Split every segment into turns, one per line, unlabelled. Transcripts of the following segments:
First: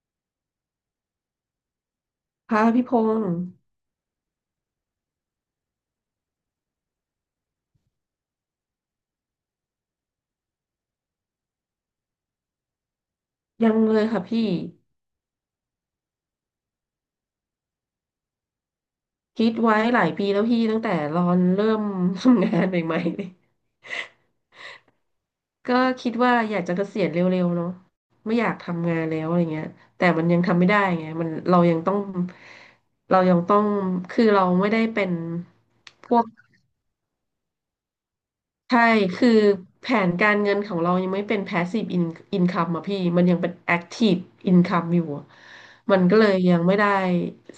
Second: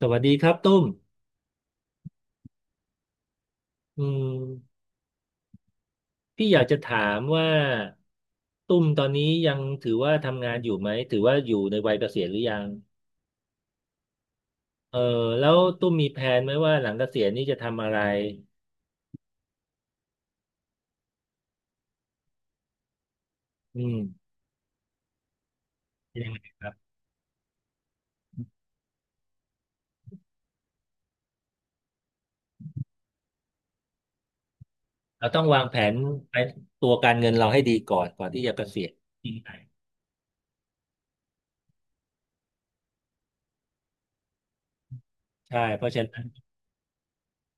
สวัสดีครับตุ้ม
ค่ะพี่พงศ์
อืมพี่อยากจะถามว่าตุ้มตอนนี้ยังถือว่าทำงานอยู่ไหมถือว่าอยู่ในวัยเกษียณหรือยัง
ยังเลยค่ะพี่
เออแล้วตุ้มมีแผนไหมว่าหลังเกษียณนี่จะทำอะไร
คิดไว้หลายปีแล้วพี่ตั้งแต่รอนเริ่มทำงานใหม่ๆเลย
อืม
ก็คิด
เป็นยัง
ว่า
ไง
อยา
ค
ก
รั
จะเก
บ
ษียณเร็วๆเนาะไม่อยากทำงานแล้วอะไรเงี้ยแต่มันยังทำไม่ได้ไงมันเรายังต้องเรายังต้องคือเราไม่ได้เป็น
เราต้องวางแผน
พวก
ไปตัวการเงินเราให้ดีก่อนก่อนที่จะเก
ใช่
ษียณจ
คือ
ริงไหม
แผนการเงินของเรายังไม่เป็น income อะพี่มันยังเป็น active income อยู่อะ
ใช่เพราะ
มั
ฉะ
นก็
นั้
เล
น
ยยังไม่ได้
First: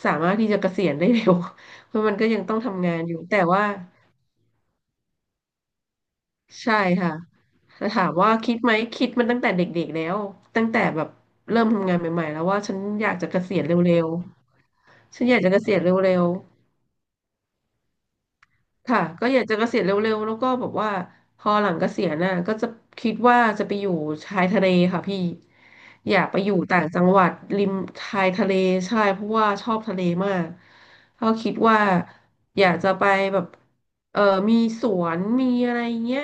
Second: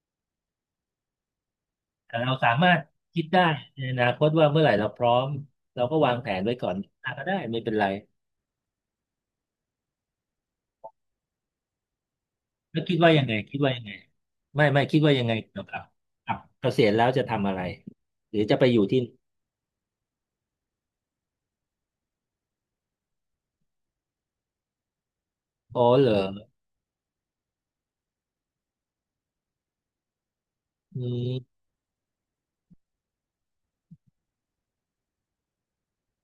สามารถที่จะเกษียณได้เร็ว เพราะมั
แต่
นก็
เรา
ยัง
สา
ต้อง
มารถ
ทำงานอยู่
คิด
แต่
ได้
ว่า
ในอนาคตว่าเมื่อไหร่เราพร้อมเราก็วางแผนไว้ก่อ
ใช่
น
ค่ะ
ก็ได้ไม่เป็นไร
แต่ถามว่าคิดไหม คิดมันตั้งแต่เด็กๆแล้ว ตั้งแต่แบบเริ่มทำงานใหม่ๆแล้วว่าฉัน
แล้วคิด
อ
ว่า
ยาก
ยัง
จะ
ไง
เกษี
คิด
ยณเ
ว่ายังไง
ร็ว
ไม่คิดว่า
ๆฉั
ยั
น
ง
อ
ไง
ยากจะเก
เกี่ยว
ษีย
กั
ณ
บ
เร็ว
กับเก
ๆ
ษียณแล้วจะทำอะไรหรือจะไปอยู่ที่
ค่ะก็อยากจะเกษียณเร็วๆแล้วก็แบบว่าพอหลังเกษียณน่ะก็จะคิดว่าจะไปอยู่ชายทะเลค่ะพี่
อ๋อเหร
อ
อ
ยากไปอยู่ต่างจังหวัดริมชายทะเลใช่เพราะว่าชอบทะเลมาก
อื
ก็คิด
ม
ว่าอยากจะไปแบบเออมีสวนมีอะไรเงี้ย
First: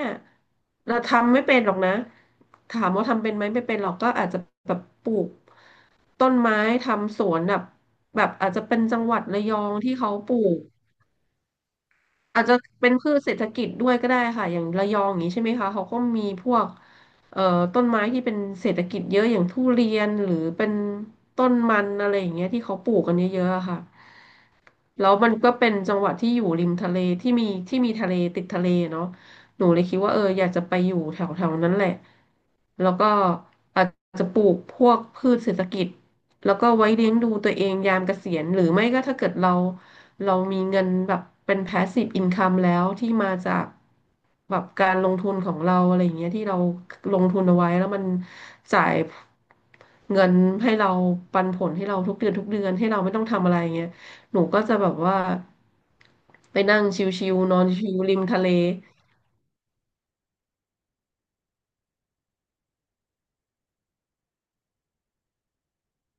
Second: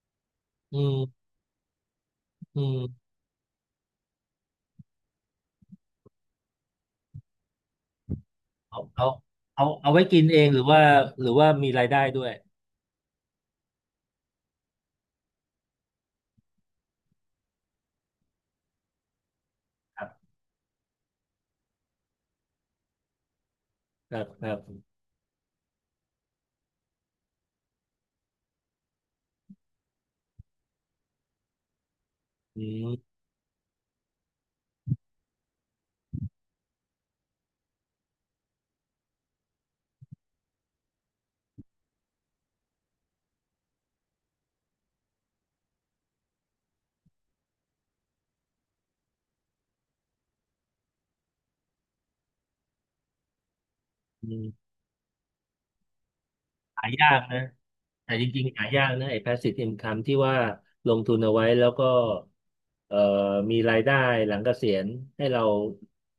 อื
เรา
ม
ทำไม่เป็นหรอกนะ
อื
ถามว่า
ม
ทำเป็นไหมไม่เป็นหรอกก็อาจจะแบบปลูกต้นไม้ทำสวนแบบแบบอาจจะเป็
เอา
นจัง
เอา
หวัดระยอ
เอา
ง
เอา
ที่
ไว้
เขา
กิน
ปลู
เองห
ก
รือว่าหรือว่ามีรายได้ด้วย
อาจจะเป็นพืชเศรษฐกิจด้วยก็ได้ค่ะอย่างระยองอย่างนี้ใช่ไหมคะเขาก็มีพวกเอ่อต้นไม้ที่เป็นเศรษฐกิจเยอะอย่างทุเรีย
ครั
น
บ
หรือเป็นต้นมันอะไรอย่างเงี้ยที่เขาปลูกกันเยอะๆอะค่ะ
ครับครับ
แล้วมันก็เป็นจังหวัดที่อยู่ริมทะเลที่มีทะเลติดทะเลเนาะหนูเลยคิดว่าเอออยากจะไปอยู่แถวๆนั้นแหละ
อื
แล้วก็
ม
อาจจะปลูกพวกพืชเศรษฐกิจ แล้วก็ไว้เลี้ยงดูตัวเองยามเกษียณหรือไม่ก็ถ้าเกิดเรามีเงินแบบเป็นแพสซีฟอินคัมแล้วที่มาจากแบบการลงทุนของเราอะไรอย่างเงี้ยที่เราลงทุนเอาไว้แล้วมันจ่ายเงินให้เราปันผลให้เราทุกเดือนทุกเดือนให้เราไม่ต้องทำอะไรอย่างเงี้ย
อื
หนูก็
ม
จะแบบว่าไปนั่ง
หายาก
ชิว
นะ
ๆนอนชิว
แต่
ริม
จ
ทะ
ริง
เล
ๆหายากนะไอ้ passive income ที่ว่าลงทุนเอาไว้แล้วก็เอ่อมีรายได้หลังเกษียณให้เรา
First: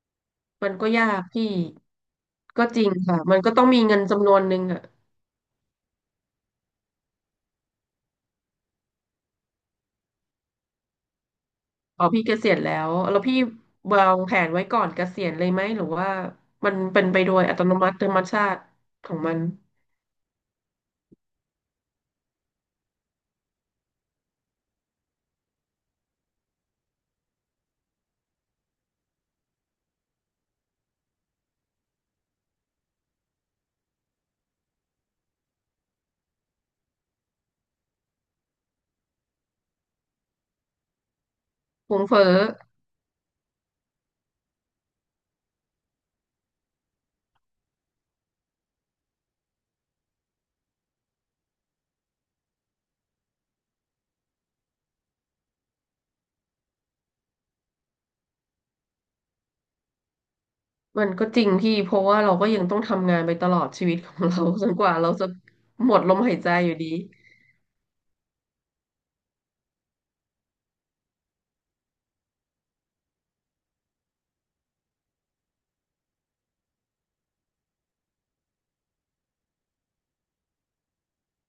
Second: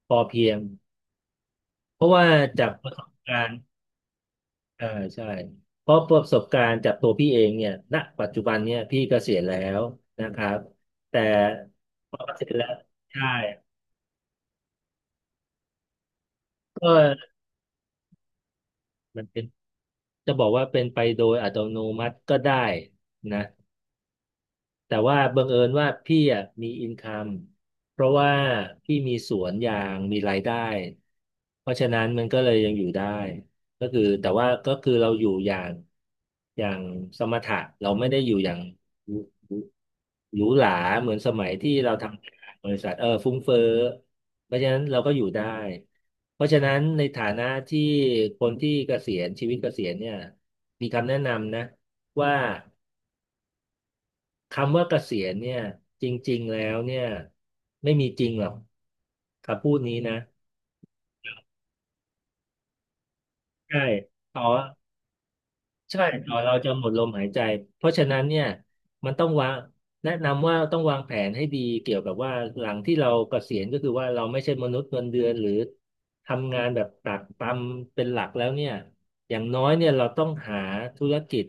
พอเพียง
มันก็ยากพี่
เพราะว่าจา
ก็
ก
จ
ป
ริง
ระสบ
ค่ะ
กา
มัน
ร
ก็
ณ์
ต้องมีเงินจำนวนหนึ่งอะ
อ่าใช่เพราะประสบการณ์จากตัวพี่เองเนี่ยณปัจจุบันเนี่ยพี่เกษียณแล้วนะครับแต่
อ๋อ
พอ
พี่
เก
เก
ษีย
ษี
ณ
ยณ
แล้
แล้
ว
วแล้ว
ใช่
พี่วางแผนไว้ก่อนเกษียณเลยไหมหรือว่ามัน
ก็
เป็นไปโดยอัตโนมัติธรรมชาติของ
มัน
มั
เป็
น
นจะบอกว่าเป็นไปโดยอัตโนมัติก็ได้นะ แต่ว่าบังเอิญว่าพี่อ่ะมีอินคัมเพราะว่าพี่มีสวนยางมีรายได้เพราะฉะนั้นมันก็เลยยังอยู่ได้ก็คือแต่ว่าก็คือเราอยู่อย่างอย่างสมถะเราไม่ได้อยู่อย่างหรูหรูหราเหมือนสมัยที่เรา
ฟุ้
ท
งเฟ้อ
ำบริษัทฟุ้งเฟ้อเพราะฉะนั้นเราก็อยู่ได้เพราะฉะนั้นในฐานะที่คนที่เกษียณชีวิตเกษียณเนี่ยมีคำแนะนำนะว่า คำว่าเกษียณเนี่ยจริงๆแล้วเนี่ยไม่มีจริงหรอกคำพูดนี้นะ
มันก็จริงพี่เพราะว่าเราก็ยังต้องทำงานไปตลอด
ใช่
ชีวิตของ
ต่
เรา
อ
จนกว่าเราจะหม
ใช่
ด
ก
ลมหา
่อ
ย
น
ใจ
เรา
อ
จะ
ยู่
หม
ดี
ดลมหายใจ เพราะฉะนั้นเนี่ยมันต้องวางแนะนำว่าต้องวางแผนให้ดีเกี่ยวกับว่าหลังที่เราเกษียณก็คือว่าเราไม่ใช่มนุษย์เงินเดือนหรือทำงานแบบตากตำเป็นหลักแล้วเนี่ยอย่างน้อยเนี่ยเราต้องหาธุรกิจ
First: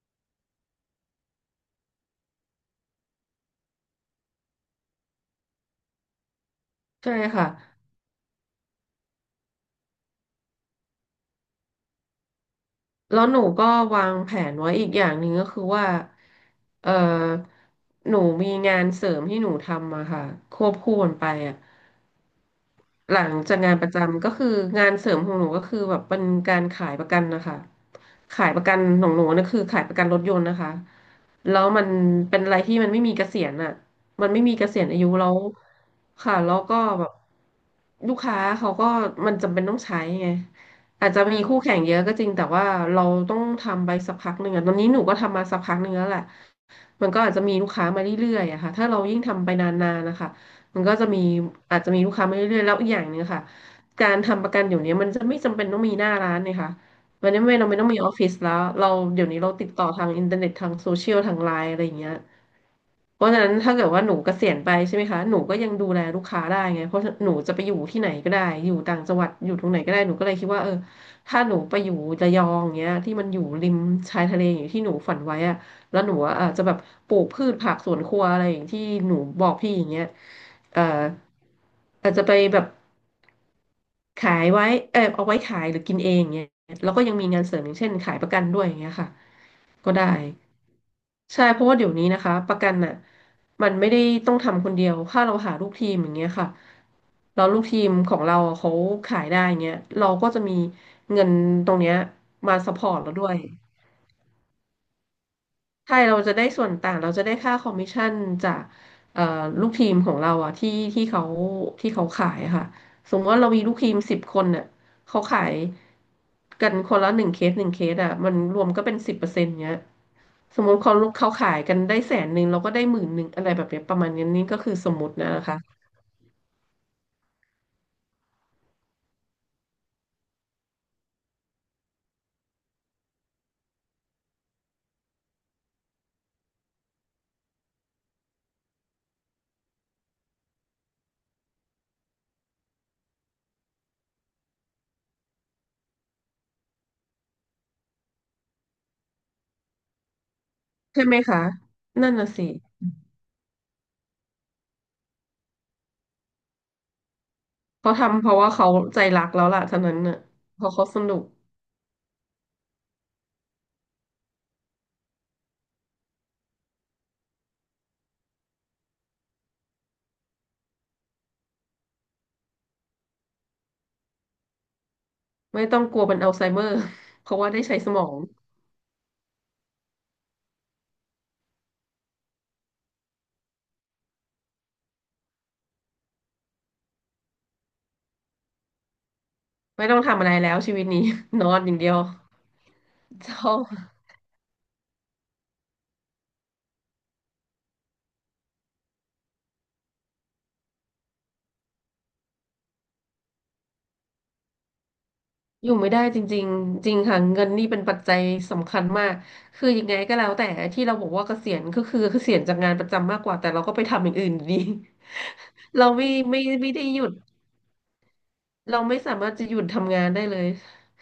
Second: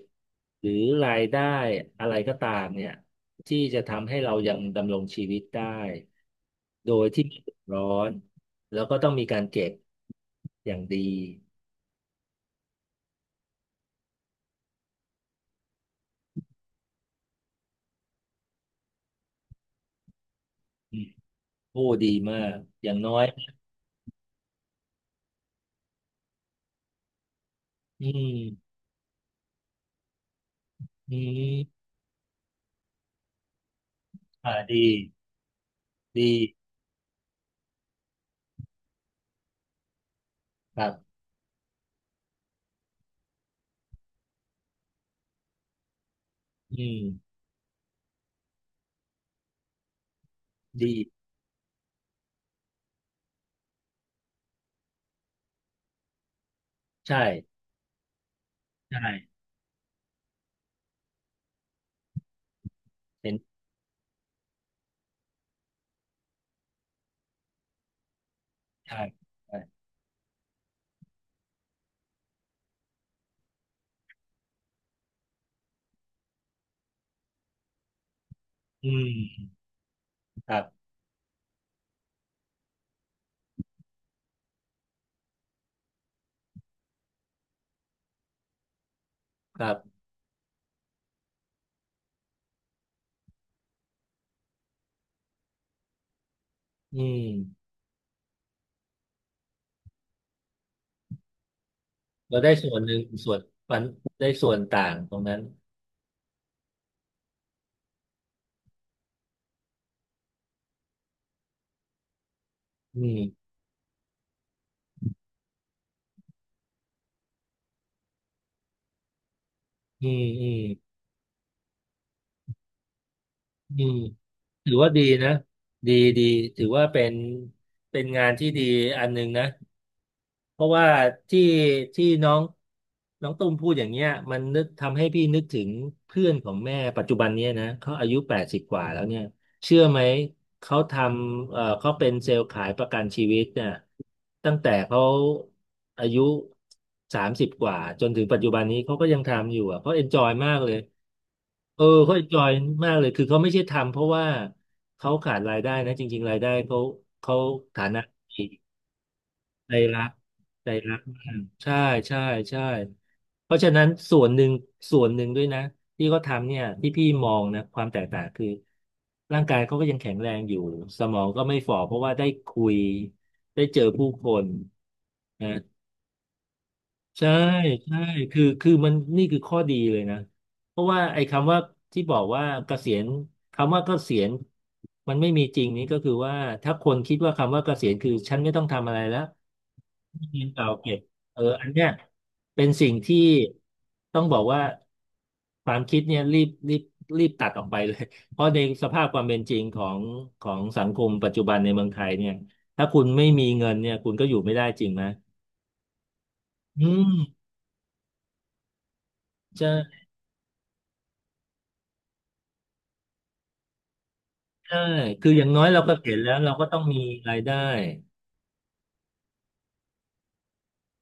หรือรายได้อะไรก็ตามเนี่ยที่จะทำให้เรายังดำรงชีวิตได้โดย
ใช่
ที่ไม่
ค่ะ
เดือดร้อนแล้วก็ต้องมีการเก็บอย่างดี
แล้วหนูก็วางแผนไว้อีกอย่างหนึ่งก็คือว่าเออหนูมีงานเสริมที่หนูทำอะค่ะควบ
อื
คู่
ม
กันไปอะ
โอ้ดีมากอย่างน้อ
หลั
ย
งจากงานประจำก็คืองานเสริมของหนูก็คือแบบเป็นการขายประกันนะคะ
อื
ขายประกั
ม
นของหนูนะคือขายประกันรถยนต์นะคะ
อื
แล้วมั
ม
นเป็นอะไรที่มันไม่มีเกษียณอ่ะมันไม่
อ่า
มีเกษี
ดี
ยณอายุแล้ว
ดี
ค่ะแล้วก็แบบลูกค้าเขาก็มันจำเป็นต้องใช้ไง
ครั
อาจ
บ
จะมีคู่แข่งเยอะก็จริงแต่ว่าเราต้องทำไปสักพักหนึ่งอะตอนนี้หนูก็ทำมาสักพักหนึ่งแล้วแหละ
อืม
มันก็อาจจะมีลูกค้ามาเรื่อยๆอะค่ะถ้าเรายิ่งทำไปนานๆนะคะ มันก็จะ
ดี
มีอาจจะมีลูกค้ามาเรื่อยๆแล้วอีกอย่างหนึ่งค่ะการทำประกันอยู่เนี้ยมันจะไม่จำเป็นต้องมีหน้าร้านเนี่ยค่ะ
ใ
วันนี้ไม่
ช่
เราไม่ต้องมีออฟฟิศแล้วเรา
ใช่
เดี๋ยวนี้เราติดต่อทางอินเทอร์เน็ตทางโซเชียลทางไลน์อะไรอย่างเงี้ย เพ
เห็
ราะ
น
ฉะนั้นถ้าเกิดว่าหนูเกษียณไปใช่ไหมคะหนูก็ยังดูแลลูกค้าได้ไงเพราะหนูจะไปอยู่ที่ไหนก็ได้อยู่
ใช่
ต่างจังหวัดอยู่
ใช่
ตรงไหนก็ได้หนูก็เลยคิดว่าเออถ้าหนูไปอยู่ระยองเงี้ยที่มันอยู่ริมชายทะเลอย่างที่หนูฝันไว้อะแล้วหนูอะอาจจะแบบปลูกพืชผักสวนครัวอะไรอย่างที่
อื
หนูบ
ม
อกพี่อย่างเงี้ย
ครั
เอ่อ
บ
อาจจะไปแบบขายไว้เออเอาไว้ขายหรือกินเองเงี้ยแล้วก็ยังมีงานเสริมอย่างเช่นขายประกันด้วยอย่างเงี้ยค่ะ
ครั
ก็
บ
ได้ ใช่เพราะว่าเดี๋ยวนี้นะคะประกันน่ะมันไม่ได้ต้องทำคนเดียวถ้าเราหาลูกทีมอย่างเงี้ยค่ะ
อื
เราลูก
ม
ทีมของเราเขาขายได้อย่างเงี้ยเราก็จะมีเงินตรงเนี้ย
เราได้
มา
ส่
ซัพ
ว
พ
นห
อร์
นึ่
ต
ง
เราด้ว
ส่ว
ย
นปันได้ส่วนต่างตรงนั้น
ใช่เราจะได้ส่วนต่างเราจะได้ค่าคอมมิชชั่นจากเอ่อลูกทีมของเราอะที่เขาที่เขาขายอะค่ะ
อื
สมม
ม
ติว่าเรามีลูกทีม10 คนเนี่ยเขาขายกันคนละหนึ่งเคสหนึ่งเคสอะมันรวมก็เป็น10%เนี้ย
อืมอื
ส
ม
มมติเขาขายกันได้100,000เราก็ได้10,000อะไรแบบเนี้
อื
ยป
ม
ระมาณนี้นี่ก็
ถื
คือ
อ
ส
ว่า
ม
ดี
มติ
นะ
นะคะ
ดีดีถือว่าเป็นเป็นงานที่ดีอันหนึ่งนะ เพราะว่าที่ที่น้องน้องตุ้มพูดอย่างเงี้ยมันนึกทำให้พี่นึกถึงเพื่อนของแม่ปัจจุบันเนี้ยนะเขาอายุแปดสิบกว่าแล้วเนี่ยเชื่อไหมเขาทำเขาเป็นเซลล์ขายประกันชีวิตเนี่ยตั้งแต่เขาอายุสามสิบกว่าจนถึงปัจจุบันนี้เขาก็ยังทำอยู่อ่ะเขาเอนจอยมากเลย
ใช่ไหมคะ
เออ
นั่
เขา
นน่ะสิ
Enjoy มากเลยคือเขาไม่ใช่ทำเพราะว่าเขาขาดรายได้นะจริงๆรายได้เขาเขาฐา
เขา
นะ
ทำเพราะ
ดี
ว่าเขาใจรักแล้วล่ะ
ใจ
เท่านั้น
รัก
น่ะเพ
ใจ
ราะเขา
รั
ส
ก
นุก
ใช่ใช่ใช่เพราะฉะนั้นส่วนหนึ่งส่วนหนึ่งด้วยนะที่เขาทำเนี่ยที่พี่มองนะความแตกต่างคือร่างกายเขาก็ยังแข็งแรงอยู่สมองก็ไม่ฝ่อเพราะว่าได้คุยได้เจอผู้คนนะ
ไม่ต้องกลัวเป็นอัลไซเมอร์ เพ
ใช่
ราะว่าได้ใช้ส
ใช่
มอง
คือคือมันนี่คือข้อดีเลยนะเพราะว่าไอ้คำว่าที่บอกว่าเกษียณคำว่าเกษียณมันไม่มีจริงนี้ก็คือว่าถ้าคนคิดว่าคำว่าเกษียณคือฉันไม่ต้องทำอะไรแล้ว
ไม่ต้องทำ
ที่
อะไร
ดิน
แล้ว
เก่า
ชีวิต
เก็บ
นี้ นอน
อั
อ
น
ย่าง
เนี้
เดี
ย
ยว
เป็นสิ่งที่
จะ
ต้องบอกว่าความคิดเนี่ยรีบตัดออกไปเลย เพราะในสภาพความเป็นจริงของของสังคมปัจจุบันในเมืองไทยเนี่ยถ้าคุณไม่มีเงินเนี่ยคุณก็อยู่ไม่ได้จริงไหม
อยู่ไม่ได้จริง
อื
ๆจริงค่ะ
ม
เงินนี่เป็นปัจจัยสำคัญมากคือยังไง
ใช่
ก็แล้วแต่ที่เราบอกว่าเกษียณก็คือเกษียณจากงานประจำมากกว่าแต่เราก็ไปทำอย่างอื่นอยู่ดี
ใช่คืออย่างน้อย เรา
เรา
ก็
ไม่
เห็นแล้ว
ไม่
เราก็
ไม่
ต้อ
ได้
ง
ห
มี
ยุด
รายได้
เราไม่สามารถจะหยุดทำงานได้เลย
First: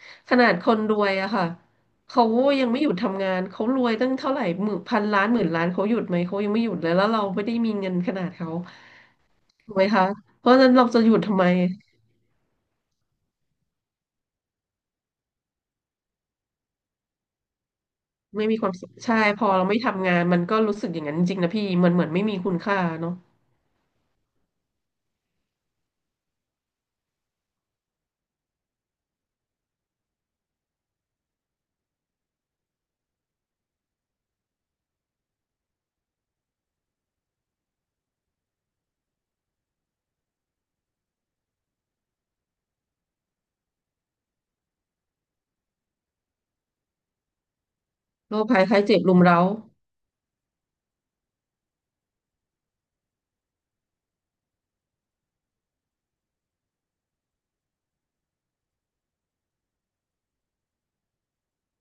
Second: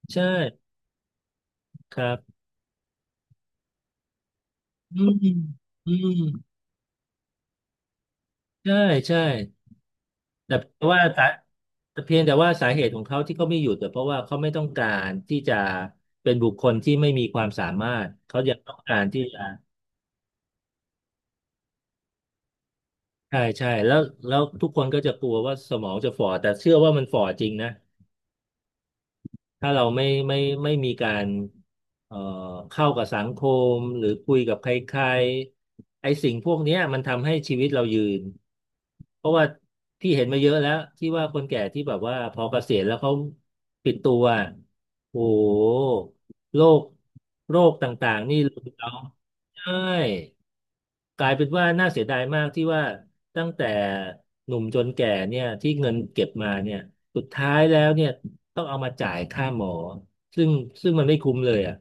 ใช่
ขนาดคนรวยอะค่ะ
ครั
เขา
บ
ยังไม่หยุดทำงานเขารวยตั้งเท่าไหร่หมื่น
อื
พัน
ม
ล้านหมื่นล้านเขา
อื
หยุดไหม
ม
เขายังไม่หยุดเลยแล้วเราไม่ได้มีเงินขนาดเขา
ใช่ใช่
ถูกไหมคะเพ
แต่
ราะฉะนั้น
เพ
เรา
ราะ
จะ
ว่า
หยุด
สา
ทำไม
แต่เพียงแต่ว่าสาเหตุของเขาที่เขาไม่หยุดแต่เพราะว่าเขาไม่ต้องการที่จะเป็นบุคคลที่ไม่มีความสามารถเขา
ไม่
ยั
มี
ง
ควา
ต้
ม
อง
สุข
การ
ใช่
ที่จะ
พอเราไม่ทำงานมันก็รู้สึกอย่างนั้นจริงๆนะพี่มันเหมือนไม่มีคุณค่าเนาะ
ใช่ใช่แล้วแล้วทุกคนก็จะกลัวว่าสมองจะฝ่อแต่เชื่อว่ามันฝ่อจริงนะ ถ้าเราไม่มีการเอ่อเข้ากับสังคมหรือคุยกับใครๆไอ้สิ่งพวกเนี้ยมันทำให้ชีวิตเรายืนเพราะว่าพี่เห็นมาเยอะแล้วที่ว่าคนแก่ที่แบบว่าพอเกษียณแล้วเขาปิดตัวโอ้โหโรคโรคต่างๆ
โร
นี่
ค
รุ
ภัย
ม
ไข้
เรา
เจ็บรุมเร้า
ใช่กลายเป็นว่าน่าเสียดายมากที่ว่าตั้งแต่หนุ่มจนแก่เนี่ยที่เงินเก็บมาเนี่ย สุดท้ายแล้วเนี่ยต้องเอามาจ่ายค่าหมอซึ่งซึ่งมันไม่คุ้มเลยอ่ะ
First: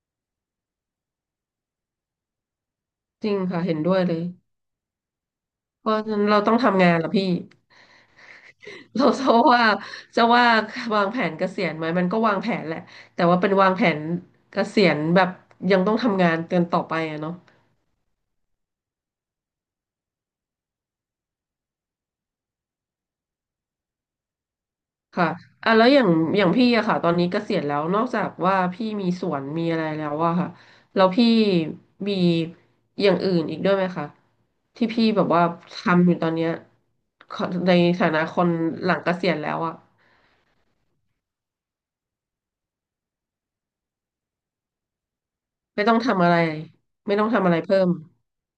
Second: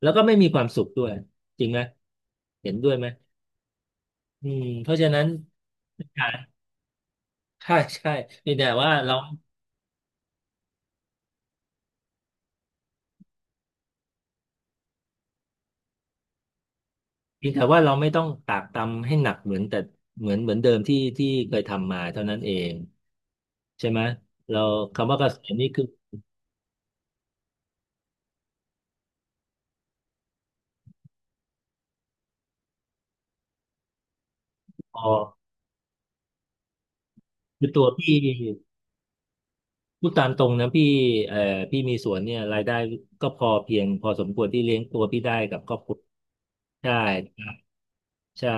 แล้วก็ไม่มีความสุขด้วยจริงไหมเห็นด้วยไหม
จริงค่ะเห็นด้วยเลย
อืมเพราะฉะนั้น
เพราะฉะ
ใ
นั้นเราต้องทำงานละพี่
ช่ใช่เพียงแต่ว่า
เรา
เรา
จะว่าว่าวางแผนเกษียณไหมมันก็วางแผนแหละแต่ว่าเป็นวางแผนเกษียณแบบยังต้องทำงานกันต่อไปอะเนาะ
เพียงแต่ว่าเราไม่ต้องตากตำให้หนักเหมือนแต่เหมือนเหมือนเดิมที่ที่เคยทำมาเท่านั้นเองใช่ไหมเราคำว่าเก
ค่ะ
ษียณนี่
อ่ะ
คือ
แล้วอย่างพี่อะค่ะตอนนี้เกษียณแล้วนอกจากว่าพี่มีสวนมีอะไรแล้วอะค่ะ แล้วพี่มีอย่างอื่นอีกด้วยไหมคะที่
พ
พี่
อ
แบบว่าทำอยู่ตอนเนี้ยขอ
คือ
ใน
ตัว
ฐา
พี่
นะคนหลังเกษียณแล้วอะ
พูดตามตรงนะพี่เอ่อพี่มีสวนเนี่ยรายได้ก็พอเพียงพอสมควรที่เลี้ยงตัวพี่ได้กับครอบ
ไม่
ค
ต้
รั
อ
ว
งทำอะไร
ใช่
ไม่ต้องทำอะไรเพิ่ม
ใช่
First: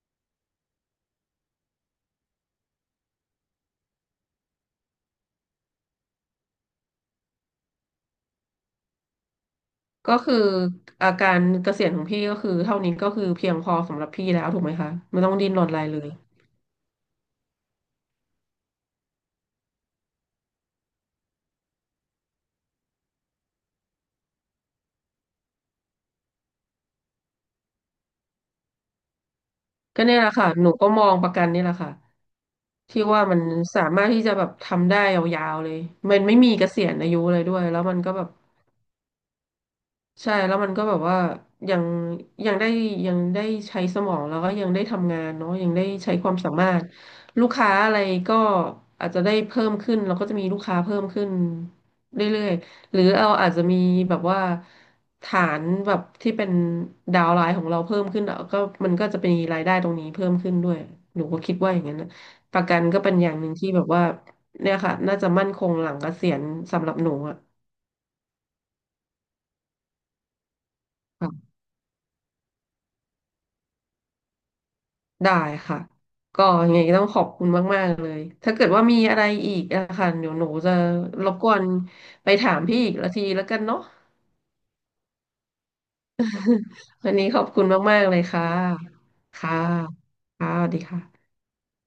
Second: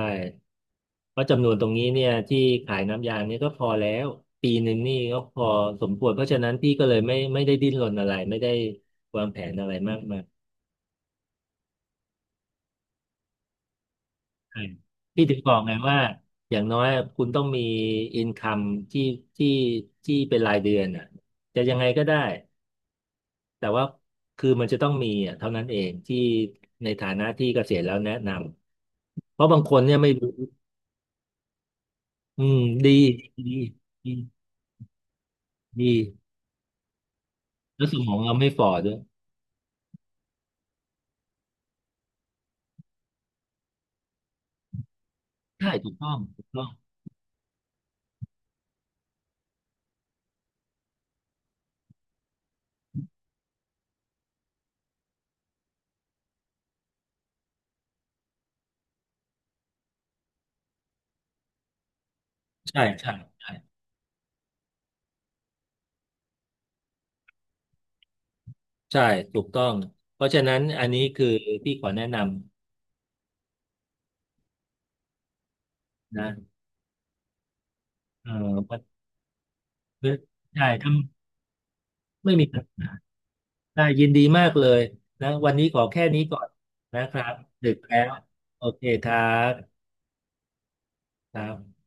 เพราะจำนวนตรงนี้เนี่ยที่ขายน้ำยางเนี่ยก็พอแล้วปีหนึ่งนี่ก็พอสมควรเพราะฉะนั้นพี่ก็เลยไม่ได้ดิ้นรนอะไรไม่ได้วางแผนอะไรมาก
ก็
มาย
คืออาการเกษียณของพี่ก็คือเท่านี้ก็คือเพียงพอสำหรับพี่แล้ว
ใช่
ถูกไหมคะไม่
พี่
ต้อ
ถึ
ง
ง
ดิ้
บ
น
อก
รน
ไง
อะไร
ว่า
เลย
อย่างน้อยคุณต้องมีอินคัมที่ที่ที่เป็นรายเดือนอ่ะจะยังไงก็ได้ แต่ว่าคือมันจะต้องมีอ่ะเท่านั้นเองที่ในฐานะที่เกษียณแล้วแนะนำเพราะบางคนเนี่ย
ก็
ไม่
เนี่ยแห
รู้
ละค่ะหนูก็มองประกันนี่แหละค่ะ
อืมดี
ที่ว่ามัน
ดี
สามารถ
ดี
ที่จะแบบทำได้ยาวๆเลย
ดี
มันไม่มีเกษียณอายุเลยด้วยแล้ว
แล้วส
มัน
ม
ก็
อง
แบบ
เราไม่ฝ่อด้วย
ใช่แล้วมันก็แบบว่ายังยังได้ยังได้ใช้สมองแล้วก็ยังได้ทำงานเนาะยั
ใช่
งได้
ถูกต้อ
ใช้
ง
ความ
ถูก
สา
ต้อ
มา
ง
รถลูกค้าอะไรก็อาจจะได้เพิ่มขึ้นเราก็จะมีลูกค้าเพิ่มขึ้นเรื่อยๆหรือเราอาจจะมีแบบว่าฐานแบบที่เป็นดาวน์ไลน์ของเราเพิ่มขึ้นอ่ะก็มันก็จะเป็นรายได้ตรงนี้เพิ่มขึ้นด้วยหนูก็คิดว่าอย่างนั้นนะประกั
ใช่
นก็
ใช่
เป็นอย่างห
ใช่
นึ่งที่แบบว่าเนี่ยค่ะน่าจะมั่นคงหลังเกษียณสำหรับหนูอ่ะ
ใช่ถูกต้องเพราะฉะนั้นอันนี้คือพี่ขอแนะน
ได้ค่ะ
ำนะ
ก็ยังไงต้องขอบคุณมากๆเลย
เออ
ถ้าเกิด
วัน
ว่ามีอะไรอีกอะค่ะเดี๋ยวหนู
ใช่
จะ
ท
รบกวน
ำ
ไป
ไม่มี
ถา
ปั
ม
ญ
พี่
หา
อีกละทีแล้วกันเนาะ
ได้ยินดีมากเลยนะวันนี้ขอแค่นี้ก่อนนะ
วั
ค
น
รั
นี้
บ
ขอบคุณ
ดึกแล้
มากๆ
ว
เลยค่ะ
โอเคครับ
ค่ะค่ะสวัสดีค่ะ
ครับ